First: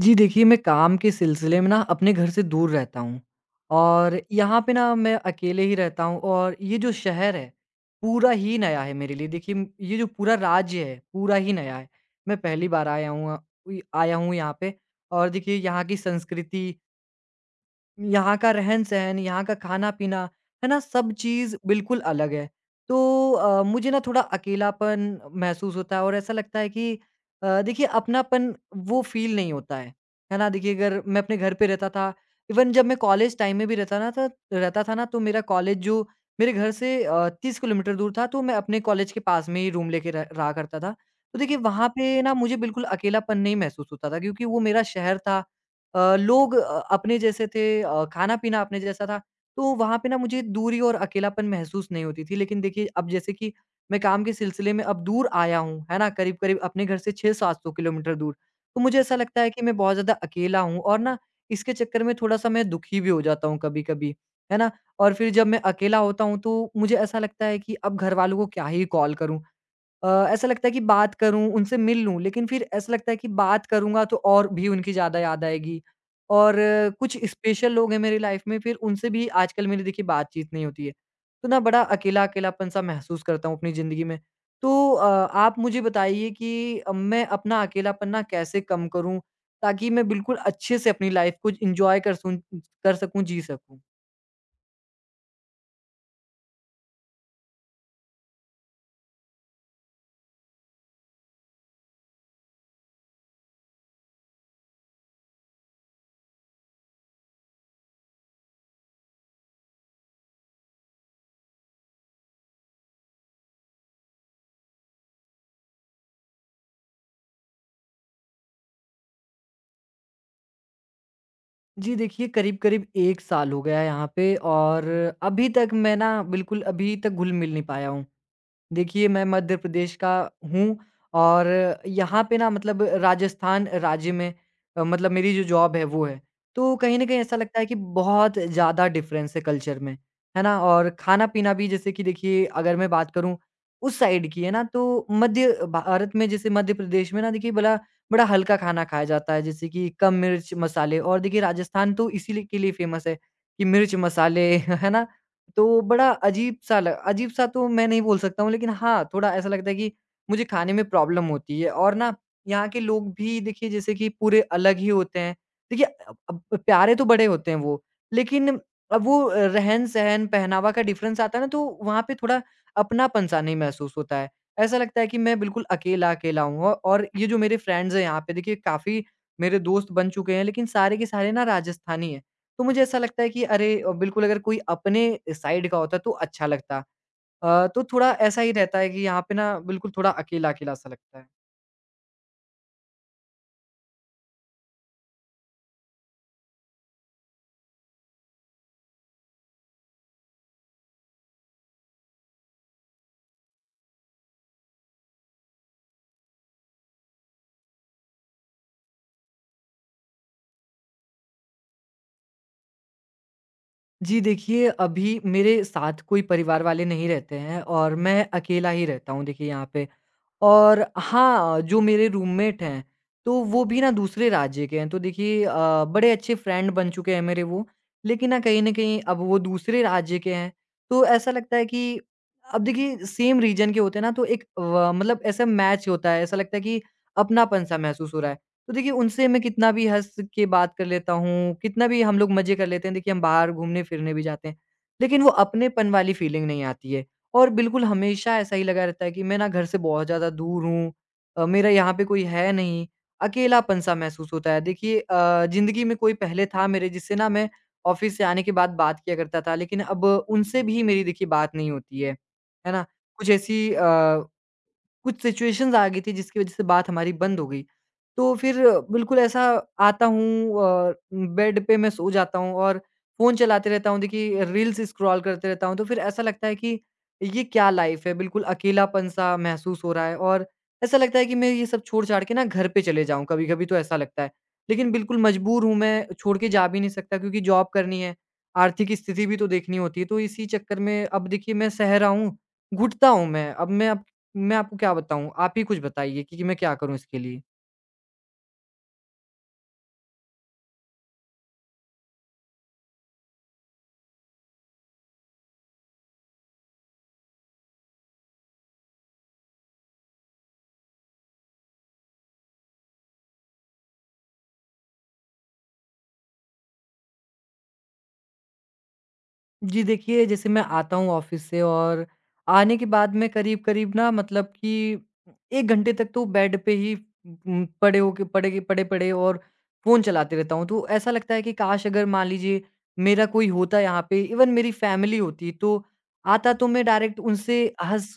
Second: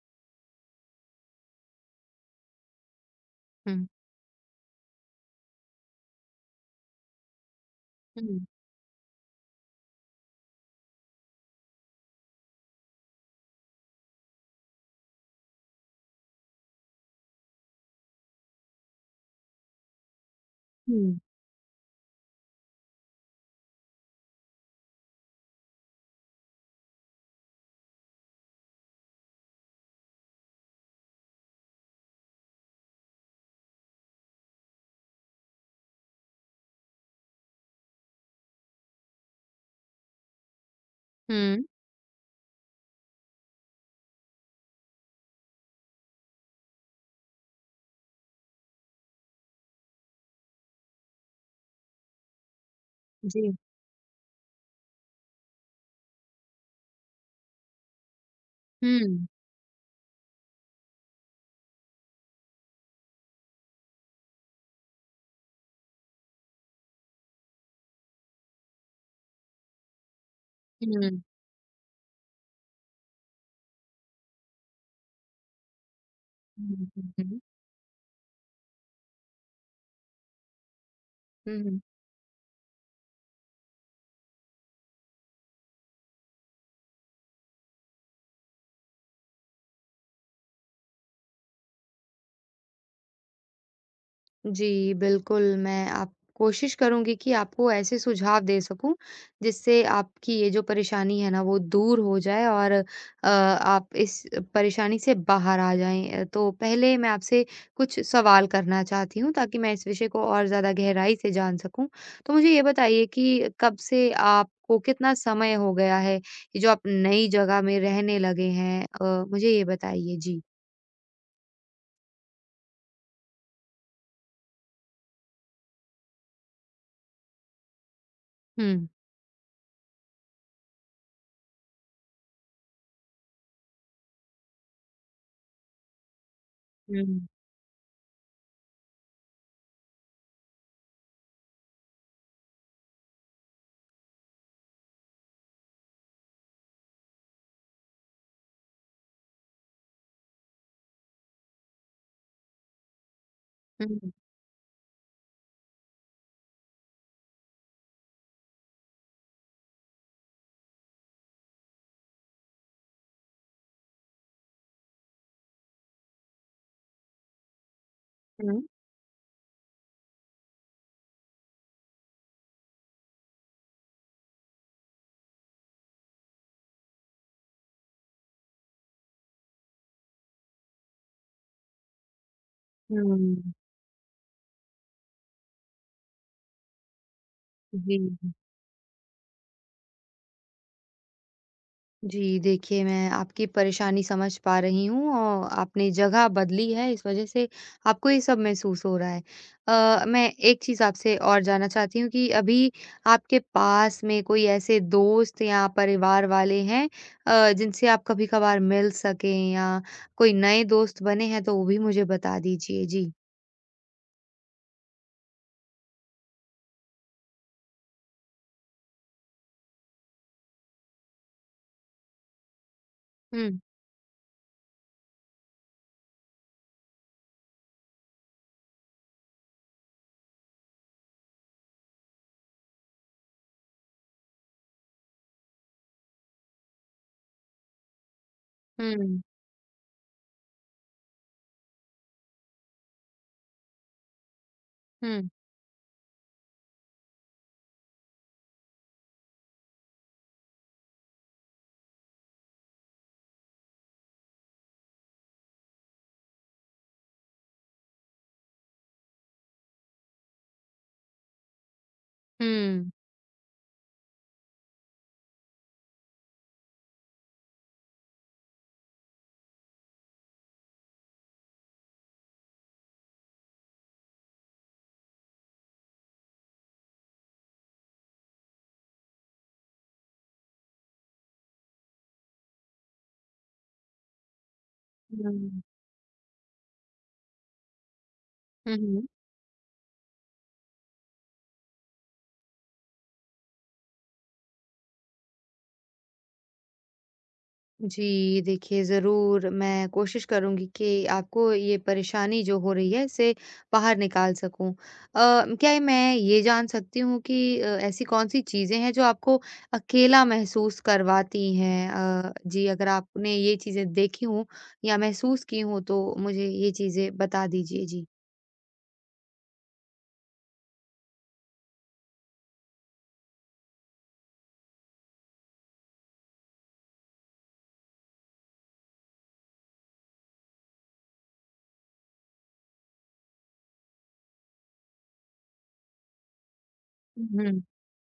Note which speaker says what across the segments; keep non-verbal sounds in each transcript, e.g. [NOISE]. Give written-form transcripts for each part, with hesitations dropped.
Speaker 1: जी देखिए, मैं काम के सिलसिले में ना अपने घर से दूर रहता हूँ
Speaker 2: हुँ,
Speaker 1: और यहाँ पे ना मैं अकेले ही रहता हूँ और ये जो शहर है, पूरा
Speaker 2: हुँ,
Speaker 1: ही नया है मेरे लिए। देखिए म ये जो पूरा राज्य है, पूरा ही नया है। मैं पहली बार आया हूँ कोई आया हूँ यहाँ पे और देखिए यहाँ की संस्कृति यहाँ का रहन-सहन, यहाँ का खाना-पीना, है ना? सब
Speaker 2: हुँ,
Speaker 1: चीज़ बिल्कुल अलग है। तो मुझे ना थोड़ा अकेलापन महसूस होता है और ऐसा लगता है कि देखिए अपनापन वो फ़ील नहीं होता है। है ना? देखिए अगर मैं अपने घर पे रहता था, इवन जब मैं कॉलेज टाइम में भी रहता था ना तो मेरा कॉलेज जो मेरे घर से 30 किलोमीटर दूर था तो मैं अपने कॉलेज के पास में ही रूम लेके रह रहा करता था। तो देखिए
Speaker 2: हुँ,
Speaker 1: वहाँ पे ना मुझे बिल्कुल अकेलापन नहीं महसूस होता था क्योंकि वो मेरा शहर था लोग अपने जैसे थे खाना-पीना अपने जैसा था, तो वहाँ पे ना मुझे दूरी और अकेलापन महसूस नहीं होती थी। लेकिन देखिए, अब जैसे कि
Speaker 2: जी,
Speaker 1: मैं काम के सिलसिले में अब दूर आया हूँ, है ना? करीब-करीब अपने घर से 600-700 किलोमीटर दूर, तो मुझे
Speaker 2: हुँ,
Speaker 1: ऐसा
Speaker 2: हुँ,
Speaker 1: लगता है कि मैं बहुत ज़्यादा अकेला हूँ और ना इसके चक्कर में थोड़ा-सा मैं दुखी भी हो जाता हूँ कभी-कभी, है ना? और फिर जब मैं अकेला होता हूँ, तो मुझे ऐसा लगता है कि अब घरवालों को क्या ही कॉल करूँ? ऐसा लगता है कि बात
Speaker 2: हुँ,
Speaker 1: करूँ, उनसे मिल लूँ, लेकिन फिर ऐसा लगता है कि बात करूँगा तो और भी उनकी ज़्यादा याद आएगी। और
Speaker 2: हुँ,
Speaker 1: कुछ
Speaker 2: हुँ,
Speaker 1: स्पेशल लोग हैं मेरी लाइफ़ में, फिर उनसे भी आजकल मेरी देखिए बातचीत नहीं होती है। तो ना बड़ा
Speaker 2: हुँ।
Speaker 1: अकेला-अकेलापन-सा महसूस करता हूँ अपनी ज़िंदगी में। तो आप मुझे बताइए कि मैं अपना अकेलापन ना कैसे कम करूँ, ताकि मैं बिल्कुल अच्छे से अपनी लाइफ़ को एन्जॉय कर सकूँ?
Speaker 2: जी, बिल्कुल, मैं आप कोशिश करूँगी कि आपको ऐसे सुझाव दे सकूँ, जिससे आपकी ये जो परेशानी है ना, वो दूर हो जाए और आप इस परेशानी से बाहर आ जाएँ। तो पहले मैं आपसे कुछ सवाल करना चाहती हूँ, ताकि मैं इस विषय को और ज़्यादा गहराई से जान सकूँ। तो मुझे ये बताइए कि कब से आपको कितना समय हो गया है, ये जो आप नई जगह में रहने लगे हैं? मुझे ये बताइए। जी।
Speaker 1: जी देखिए, करीब-करीब 1 साल हो गया है यहाँ पे और अभी तक मैं ना बिल्कुल अभी तक घुल-मिल नहीं पाया हूँ।
Speaker 2: हुँ।
Speaker 1: देखिए, मैं मध्य प्रदेश का हूँ और यहाँ पे ना मतलब राजस्थान राज्य में मतलब मेरी जो जॉब है वो है। तो कहीं न कहीं
Speaker 2: हुँ,
Speaker 1: ऐसा लगता है कि बहुत ज़्यादा डिफ़रेंस है कल्चर में, है ना? और खाना-पीना भी जैसे कि देखिए अगर मैं बात करूँ उस साइड की है ना तो मध्य भारत में जैसे मध्य प्रदेश में ना देखिए बड़ा बड़ा हल्का खाना खाया जाता है जैसे कि कम मिर्च, मसाले और देखिए राजस्थान तो इसीलिए के लिए फ़ेमस है कि मिर्च,
Speaker 2: हुँ,
Speaker 1: मसाले [LAUGHS] है ना? तो बड़ा अजीब-सा तो मैं नहीं बोल सकता हूँ, लेकिन हाँ, थोड़ा ऐसा लगता है कि मुझे खाने में प्रॉब्लम होती है और ना यहाँ के लोग भी देखिए जैसे कि पूरे अलग ही होते हैं। देखिए अब प्यारे तो बड़े होते हैं वो, लेकिन
Speaker 2: हुँ,
Speaker 1: अब वो रहन-सहन, पहनावा का डिफ़रेंस आता है ना तो वहाँ पे थोड़ा अपनापन-सा नहीं महसूस होता है। ऐसा लगता है कि मैं बिल्कुल अकेला-अकेला हूँ औ और ये जो मेरे फ्रेंड्स हैं यहाँ पे देखिए काफ़ी मेरे दोस्त बन चुके हैं, लेकिन सारे के सारे ना राजस्थानी हैं। तो मुझे ऐसा लगता है
Speaker 2: हुँ,
Speaker 1: कि अरे बिल्कुल अगर कोई अपने साइड का होता तो अच्छा लगता। तो
Speaker 2: जी।
Speaker 1: थोड़ा ऐसा ही रहता है कि यहाँ पे ना बिल्कुल थोड़ा अकेला-अकेला सा लगता है।
Speaker 2: जी, देखिए मैं आपकी परेशानी समझ पा रही हूँ और आपने जगह बदली है इस वज़ह से आपको ये सब महसूस हो रहा है। मैं एक चीज़ आपसे और जानना चाहती हूँ कि अभी आपके पास में कोई ऐसे दोस्त या परिवार वाले हैं जिनसे आप कभी-कभार मिल सकें या कोई नए दोस्त बने हैं तो वो भी मुझे बता दीजिए? जी।
Speaker 1: जी देखिए, अभी मेरे साथ कोई परिवार वाले नहीं रहते हैं और मैं अकेला ही रहता हूँ देखिए यहाँ पे। और हाँ, जो मेरे रूममेट हैं, तो
Speaker 2: हुँ,
Speaker 1: वो भी ना दूसरे राज्य के हैं। तो देखिए बड़े अच्छे फ्रेंड बन चुके हैं मेरे वो, लेकिन ना कहीं न कहीं अब वो दूसरे राज्य के हैं, तो ऐसा लगता है कि अब देखिए सेम रीजन के होते हैं ना तो एक व मतलब ऐसा मैच होता है, ऐसा लगता है कि अपनापन-सा महसूस हो रहा है। तो देखिए
Speaker 2: हुँ, हुँ।
Speaker 1: उनसे मैं कितना भी हँस के बात कर लेता हूँ, कितना भी हम लोग मज़े कर लेते हैं, देखिए हम बाहर घूमने-फिरने भी जाते हैं, लेकिन वो अपनेपन वाली फीलिंग नहीं आती है। और बिल्कुल हमेशा ऐसा ही लगा रहता है कि मैं ना घर से बहुत ज़्यादा दूर हूँ मेरा यहाँ पे कोई है नहीं, अकेलापन-सा महसूस होता है। देखिए ज़िंदगी में कोई पहले था मेरे जिससे ना मैं ऑफ़िस से आने के बाद बात किया करता था, लेकिन अब उनसे भी मेरी देखिए बात नहीं होती है ना?
Speaker 2: हुँ।
Speaker 1: कुछ ऐसी अ कुछ सिचुएशंस आ गई थी जिसकी वज़ह से बात हमारी बंद हो गई। तो फिर बिल्कुल ऐसा आता हूँ अ, बेड पे मैं सो जाता हूँ और फ़ोन चलाते रहता हूँ, देखिए रील्स स्क्रॉल करते रहता हूँ, तो फिर ऐसा लगता है कि ये क्या लाइफ़ है? बिल्कुल अकेलापन-सा महसूस हो रहा है और ऐसा लगता है कि मैं ये सब छोड़-छाड़ के ना घर पे चले जाऊँ, कभी-कभी तो ऐसा लगता है। लेकिन बिल्कुल मजबूर हूँ मैं, छोड़ के जा भी नहीं सकता क्योंकि जॉब करनी है,
Speaker 2: हुँ,
Speaker 1: आर्थिक
Speaker 2: हुँ।
Speaker 1: स्थिति भी तो देखनी होती है, तो इसी चक्कर में अब देखिए मैं सह रहा हूँ, घुटता हूँ मैं। अब मैं आपको क्या बताऊँ? आप ही कुछ बताइए कि मैं क्या करूँ इसके लिए?
Speaker 2: जी, देखिए ज़रूर मैं कोशिश करूँगी कि आपको ये परेशानी जो हो रही है इससे बाहर निकाल सकूँ। क्या ये मैं ये जान सकती हूँ कि ऐसी कौन-सी चीज़ें हैं जो आपको अकेला महसूस करवाती हैं? जी, अगर आपने ये चीज़ें देखी हों या महसूस की हों तो मुझे ये चीज़ें बता दीजिए? जी।
Speaker 1: जी देखिए, जैसे मैं आता हूँ ऑफ़िस से और आने के बाद मैं करीब-करीब ना मतलब कि 1 घंटे तक तो बेड पे ही पड़े पड़े-पड़े और फ़ोन चलाते रहता हूँ। तो ऐसा लगता है कि काश अगर मान लीजिए मेरा कोई होता यहाँ पे इवन मेरी फ़ैमिली होती तो आता तो मैं डायरेक्ट
Speaker 2: हुँ,
Speaker 1: उनसे
Speaker 2: हुँ।
Speaker 1: हँस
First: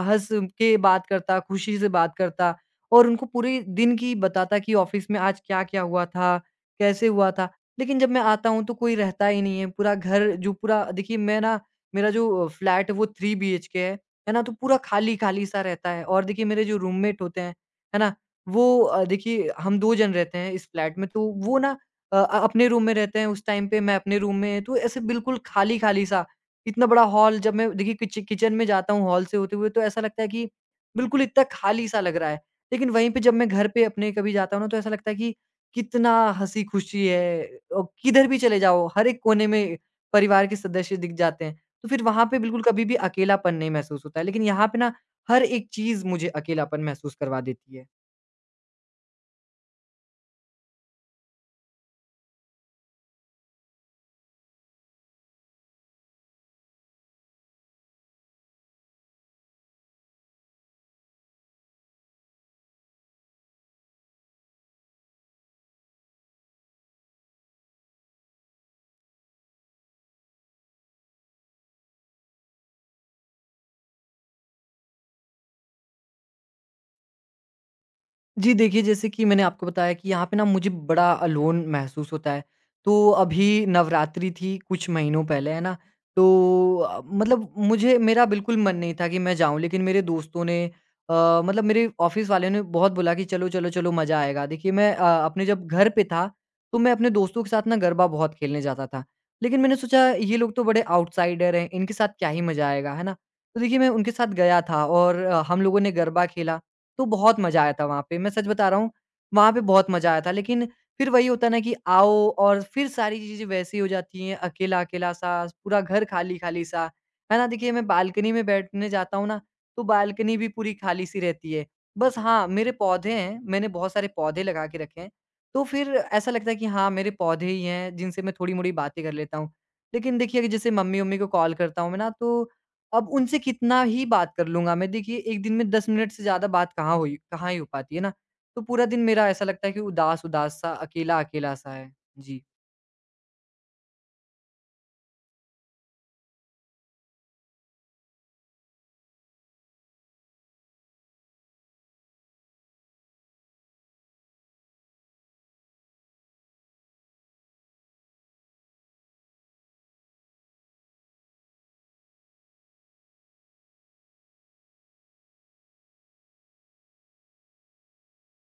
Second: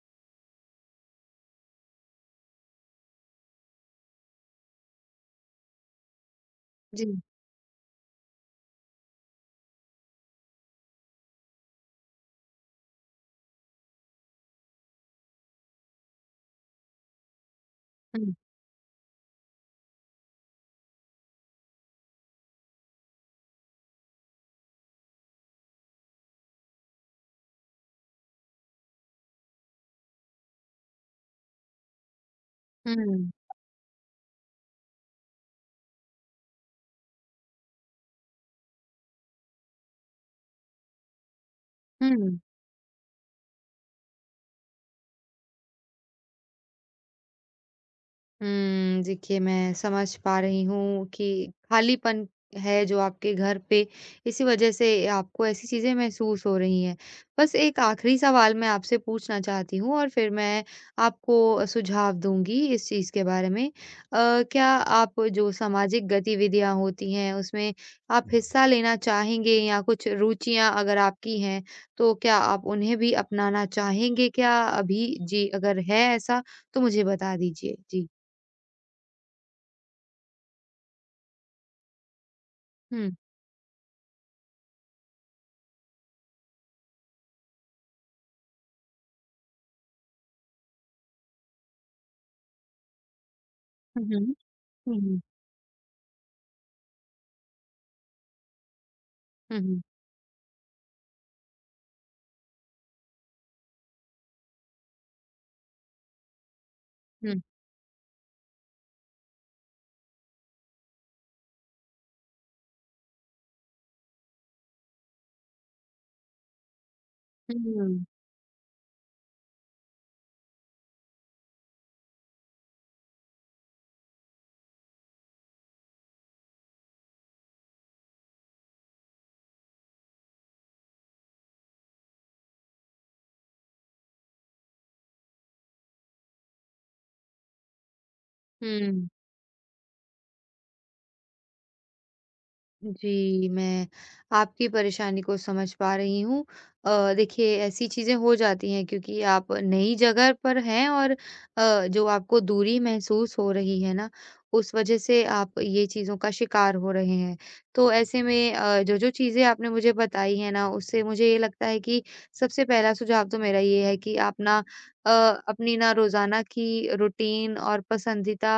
Speaker 1: हँस के बात करता, खुशी से बात करता और उनको पूरे दिन की बताता कि ऑफ़िस में आज क्या-क्या हुआ था, कैसे
Speaker 2: जी।
Speaker 1: हुआ था। लेकिन जब मैं आता हूँ तो कोई रहता ही नहीं है। पूरा घर जो पूरा देखिए मैं ना मेरा जो फ्लैट है वो 3 बीएचके है ना? तो पूरा खाली-खाली सा रहता है और देखिए मेरे जो रूममेट होते हैं, है ना?
Speaker 2: हुँ,
Speaker 1: वो देखिए हम 2 जन रहते हैं इस फ्लैट में तो वो ना अपने रूम में रहते हैं उस टाइम पे मैं अपने रूम में तो ऐसे बिल्कुल खाली-खाली सा इतना बड़ा हॉल जब मैं देखिए किचन में जाता हूँ हॉल से होते हुए तो ऐसा लगता है कि बिल्कुल इतना खाली सा लग रहा है। लेकिन वहीं पे
Speaker 2: हुँ,
Speaker 1: जब मैं घर पे अपने कभी जाता हूँ ना तो ऐसा लगता है कि कितना हँसी-खुशी है औ किधर भी चले जाओ, हर एक कोने में परिवार के सदस्य दिख जाते हैं। तो फिर वहाँ पे
Speaker 2: हुँ।
Speaker 1: बिल्कुल कभी भी अकेलापन नहीं महसूस होता है। लेकिन यहाँ पे ना हर एक चीज़ मुझे अकेलापन महसूस करवा देती है।
Speaker 2: हुँ, देखिए मैं समझ पा रही हूँ कि खालीपन है जो आपके घर पे, इसी वजह से आपको ऐसी चीज़ें महसूस हो रही हैं। बस एक आखिरी सवाल मैं आपसे पूछना चाहती हूँ और फिर मैं आपको सुझाव दूँगी इस चीज़ के बारे में। क्या आप जो सामाजिक गतिविधियाँ होती हैं, उसमें आप हिस्सा लेना चाहेंगे या कुछ रुचियाँ अगर आपकी हैं, तो क्या आप उन्हें भी अपनाना चाहेंगे क्या अभी? जी, अगर है ऐसा, तो मुझे बता दीजिए। जी।
Speaker 1: जी, देखिए जैसे कि मैंने आपको बताया कि यहाँ पे ना मुझे बड़ा अलोन महसूस होता है। तो
Speaker 2: हुँ।
Speaker 1: अभी नवरात्रि थी कुछ महीनों पहले, है ना? तो मतलब मुझे मेरा बिल्कुल मन नहीं था कि मैं जाऊँ लेकिन मेरे दोस्तों ने मतलब मेरे ऑफ़िस वाले ने बहुत बोला कि चलो, चलो, चलो
Speaker 2: हुँ,
Speaker 1: मज़ा
Speaker 2: हुँ।
Speaker 1: आएगा। देखिए मैं
Speaker 2: हुँ, हुँ।
Speaker 1: अपने जब घर पे था तो मैं अपने दोस्तों के साथ ना गरबा बहुत खेलने जाता था।
Speaker 2: हुँ,
Speaker 1: लेकिन मैंने
Speaker 2: हुँ।
Speaker 1: सोचा ये लोग तो बड़े आउटसाइडर हैं, इनके साथ क्या ही मज़ा आएगा, है ना? तो देखिए मैं उनके साथ गया था और हम लोगों ने गरबा खेला। तो बहुत
Speaker 2: हुँ,
Speaker 1: मज़ा आया था वहाँ पे, मैं सच बता रहा हूँ, वहाँ पे बहुत मज़ा आया था। लेकिन फिर वही होता है ना कि आओ और फिर सारी चीज़ें वैसी हो जाती हैं, अकेला-अकेला सा, पूरा घर खाली-खाली सा, है ना? देखिए मैं
Speaker 2: हुँ,
Speaker 1: बालकनी में बैठने जाता हूँ ना, तो बालकनी भी पूरी खाली सी रहती है। बस हाँ, मेरे पौधे हैं, मैंने बहुत सारे पौधे लगा के रखे हैं, तो फिर ऐसा लगता है कि हाँ, मेरे पौधे ही हैं जिनसे मैं थोड़ी-मोड़ी बातें कर लेता हूँ। लेकिन देखिए, अगर जैसे मम्मी-वम्मी को कॉल करता हूँ मैं ना तो अब उनसे कितना ही बात कर लूँगा मैं। देखिए, 1 दिन में 10 मिनट से ज़्यादा बात कहाँ ही हो पाती है ना? तो पूरा दिन
Speaker 2: हुँ।
Speaker 1: मेरा ऐसा लगता है कि उदास-उदास सा, अकेला-अकेला सा है। जी।
Speaker 2: जी, मैं आपकी परेशानी को समझ पा रही हूँ। देखिए ऐसी चीज़ें हो जाती हैं क्योंकि आप नई जगह पर हैं और जो आपको दूरी महसूस हो रही है ना, उस वज़ह से आप ये चीज़ों का शिकार हो रहे हैं। तो ऐसे में जो-जो चीज़ें आपने मुझे बताई हैं ना, उससे मुझे ये लगता है कि सबसे पहला सुझाव तो मेरा ये है कि आप ना अ, अपनी ना रोज़ाना की रूटीन और पसंदीदा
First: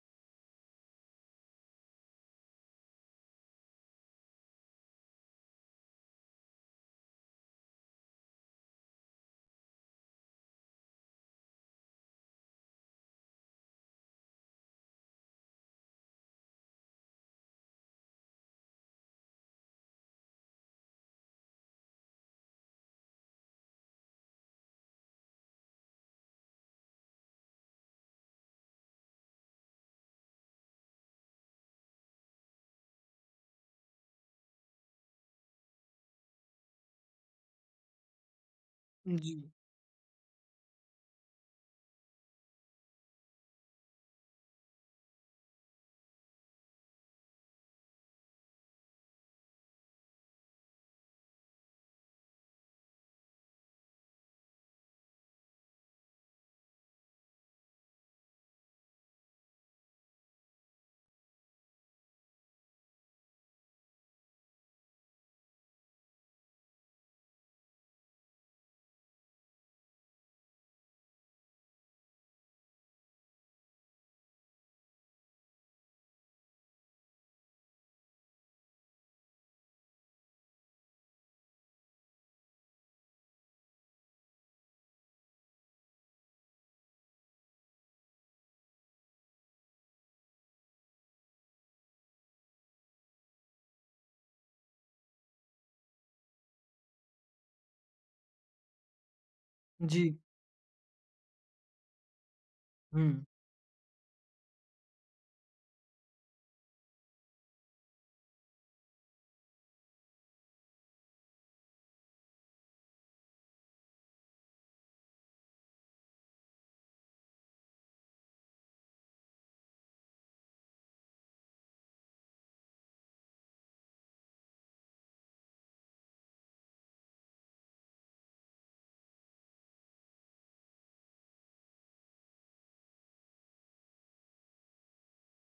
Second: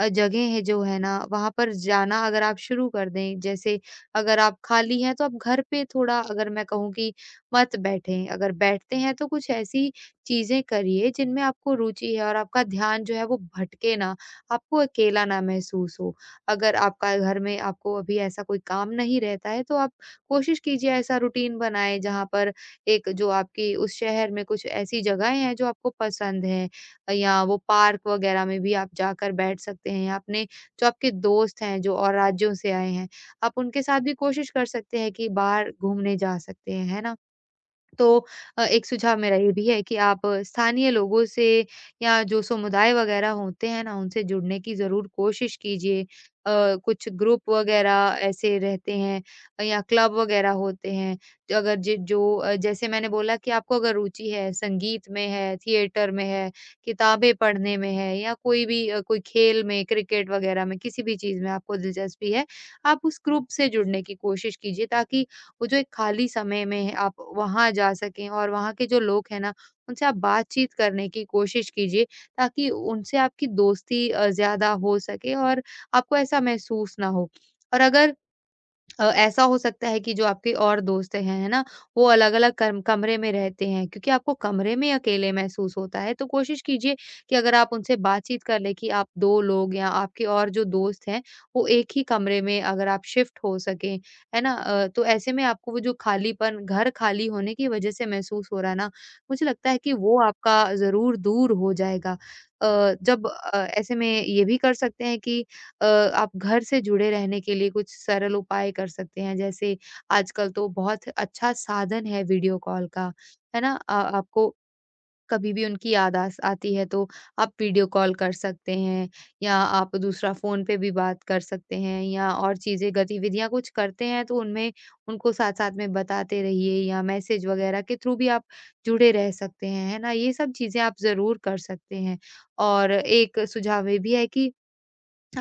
Speaker 2: जगह है जो है ना, वहाँ पर जाना अगर आप शुरू कर दें, जैसे अगर आप खाली हैं तो आप घर पे थोड़ा अगर मैं कहूँ कि मत बैठें, अगर बैठते हैं तो कुछ ऐसी चीज़ें करिए जिनमें आपको रुचि है और आपका ध्यान जो है वो भटके ना, आपको अकेला ना महसूस हो। अगर आपका घर में आपको अभी ऐसा कोई काम नहीं रहता है तो आप कोशिश कीजिए ऐसा रूटीन बनाएँ जहाँ पर एक जो आपकी उस शहर में कुछ ऐसी जगहें हैं जो आपको पसंद हैं। या वो पार्क वगैरह में भी आप जाकर बैठ सकते हैं। आपने जो आपके दोस्त हैं, जो और राज्यों से आए हैं, आप उनके साथ भी कोशिश कर सकते हैं कि बाहर घूमने जा सकते हैं, है ना? तो एक सुझाव मेरा
Speaker 1: जी।
Speaker 2: ये भी है कि आप स्थानीय लोगों से या जो समुदाय वगैरह होते हैं ना, उनसे जुड़ने की ज़रूर कोशिश कीजिए। कुछ ग्रुप वगैरह ऐसे रहते हैं या क्लब वगैरह होते हैं। तो अगर ज जो जैसे मैंने बोला कि आपको अगर रुचि है, संगीत में है, थिएटर में है, किताबें पढ़ने में है या कोई भी कोई खेल में, क्रिकेट वगैरह में, किसी भी चीज़ में आपको दिलचस्पी है, आप उस ग्रुप से जुड़ने की कोशिश कीजिए ताकि वो जो एक खाली समय में है आप वहाँ जा सकें और वहाँ के जो लोग हैं ना उनसे आप बातचीत करने की कोशिश कीजिए ताकि उनसे आपकी दोस्ती ज़्यादा हो सके और आपको ऐसा महसूस ना हो। और अगर ऐसा हो सकता है कि जो आपके और दोस्त हैं, है ना? वो अलग-अलग कम कमरे में रहते हैं क्योंकि आपको कमरे में अकेले महसूस होता है, तो कोशिश कीजिए कि अगर आप उनसे बातचीत कर लें कि आप 2 लोग या आपके और जो दोस्त हैं, वो एक ही कमरे में अगर आप शिफ्ट हो सकें, है ना? तो ऐसे में आपको वो जो खालीपन घर खाली होने की वज़ह से महसूस हो रहा है ना, मुझे लगता है कि
Speaker 1: जी।
Speaker 2: वो आपका ज़रूर दूर हो जाएगा। अ,
Speaker 1: हुँ।
Speaker 2: ऐसे में ये भी कर सकते हैं कि आप घर से जुड़े रहने के लिए कुछ सरल उपाय कर सकते हैं। जैसे आजकल तो बहुत अच्छा साधन है वीडियो कॉल का, है ना? आपको कभी भी उनकी याद आस आती है तो आप वीडियो कॉल कर सकते हैं या आप दूसरा फ़ोन पे भी बात कर सकते हैं या और चीज़ें गतिविधियाँ कुछ करते हैं तो उनमें उनको साथ-साथ में बताते रहिए या मैसेज वग़ैरह के थ्रू भी आप जुड़े रह सकते हैं, है ना? ये सब चीज़ें आप ज़रूर कर सकते हैं। और एक सुझाव ये भी है कि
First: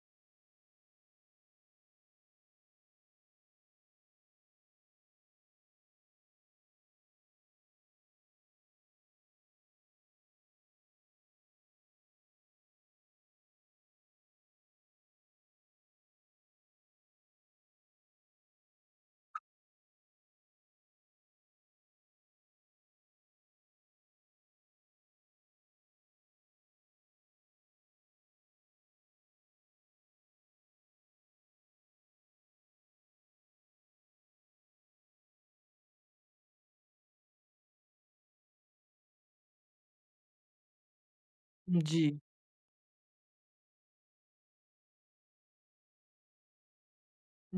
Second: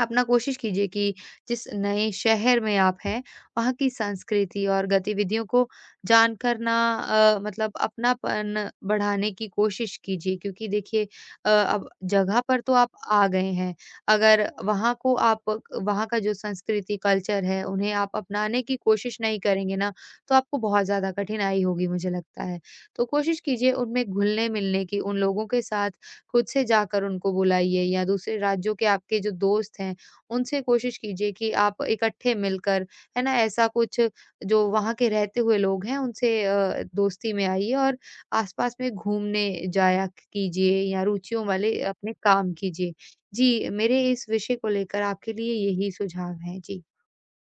Speaker 2: आप ना कोशिश कीजिए कि जिस नए शहर में आप हैं वहाँ की संस्कृति और गतिविधियों को जानकर ना मतलब अपनापन बढ़ाने की कोशिश कीजिए क्योंकि देखिए अब जगह पर तो आप आ गए हैं अगर वहाँ को आप वहाँ का जो संस्कृति कल्चर है उन्हें आप अपनाने की कोशिश नहीं करेंगे ना तो आपको बहुत ज्यादा कठिनाई होगी मुझे लगता है तो कोशिश कीजिए उनमें घुलने मिलने की उन लोगों के साथ खुद से जाकर उनको बुलाइए या दूसरे राज्यों के आपके जो दोस्त हैं, उनसे कोशिश कीजिए कि आप इकट्ठे मिलकर, है ना, ऐसा कुछ जो वहाँ के रहते हुए लोग हैं उनसे दोस्ती में आइए और आस-पास में घूमने जाया कीजिए या रुचियों वाले
Speaker 1: जी।
Speaker 2: अपने काम कीजिए। जी, मेरे इस विषय को लेकर आपके लिए यही सुझाव हैं। जी।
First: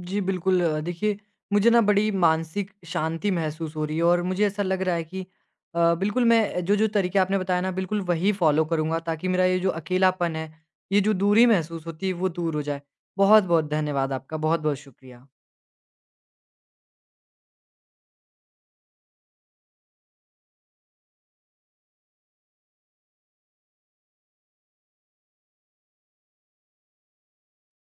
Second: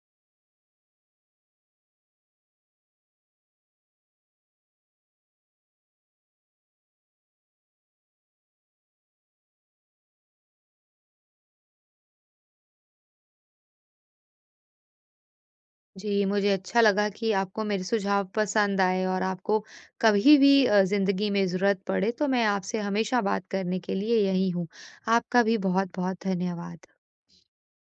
Speaker 1: जी, बिल्कुल देखिए, मुझे ना बड़ी मानसिक शांति महसूस हो रही है और मुझे ऐसा लग रहा है कि बिल्कुल मैं जो-जो तरीके आपने बताया ना, बिल्कुल वही फ़ॉलो करूँगा ताकि मेरा ये जो अकेलापन है, ये जो दूरी महसूस होती है, वो दूर हो जाए। बहुत-बहुत धन्यवाद आपका। बहुत-बहुत शुक्रिया।
Speaker 2: जी, मुझे अच्छा लगा कि आपको मेरे सुझाव पसंद आए और आपको कभी भी ज़िंदगी में ज़रूरत पड़े तो मैं आपसे हमेशा बात करने के लिए यहीं हूँ। आपका भी बहुत-बहुत धन्यवाद।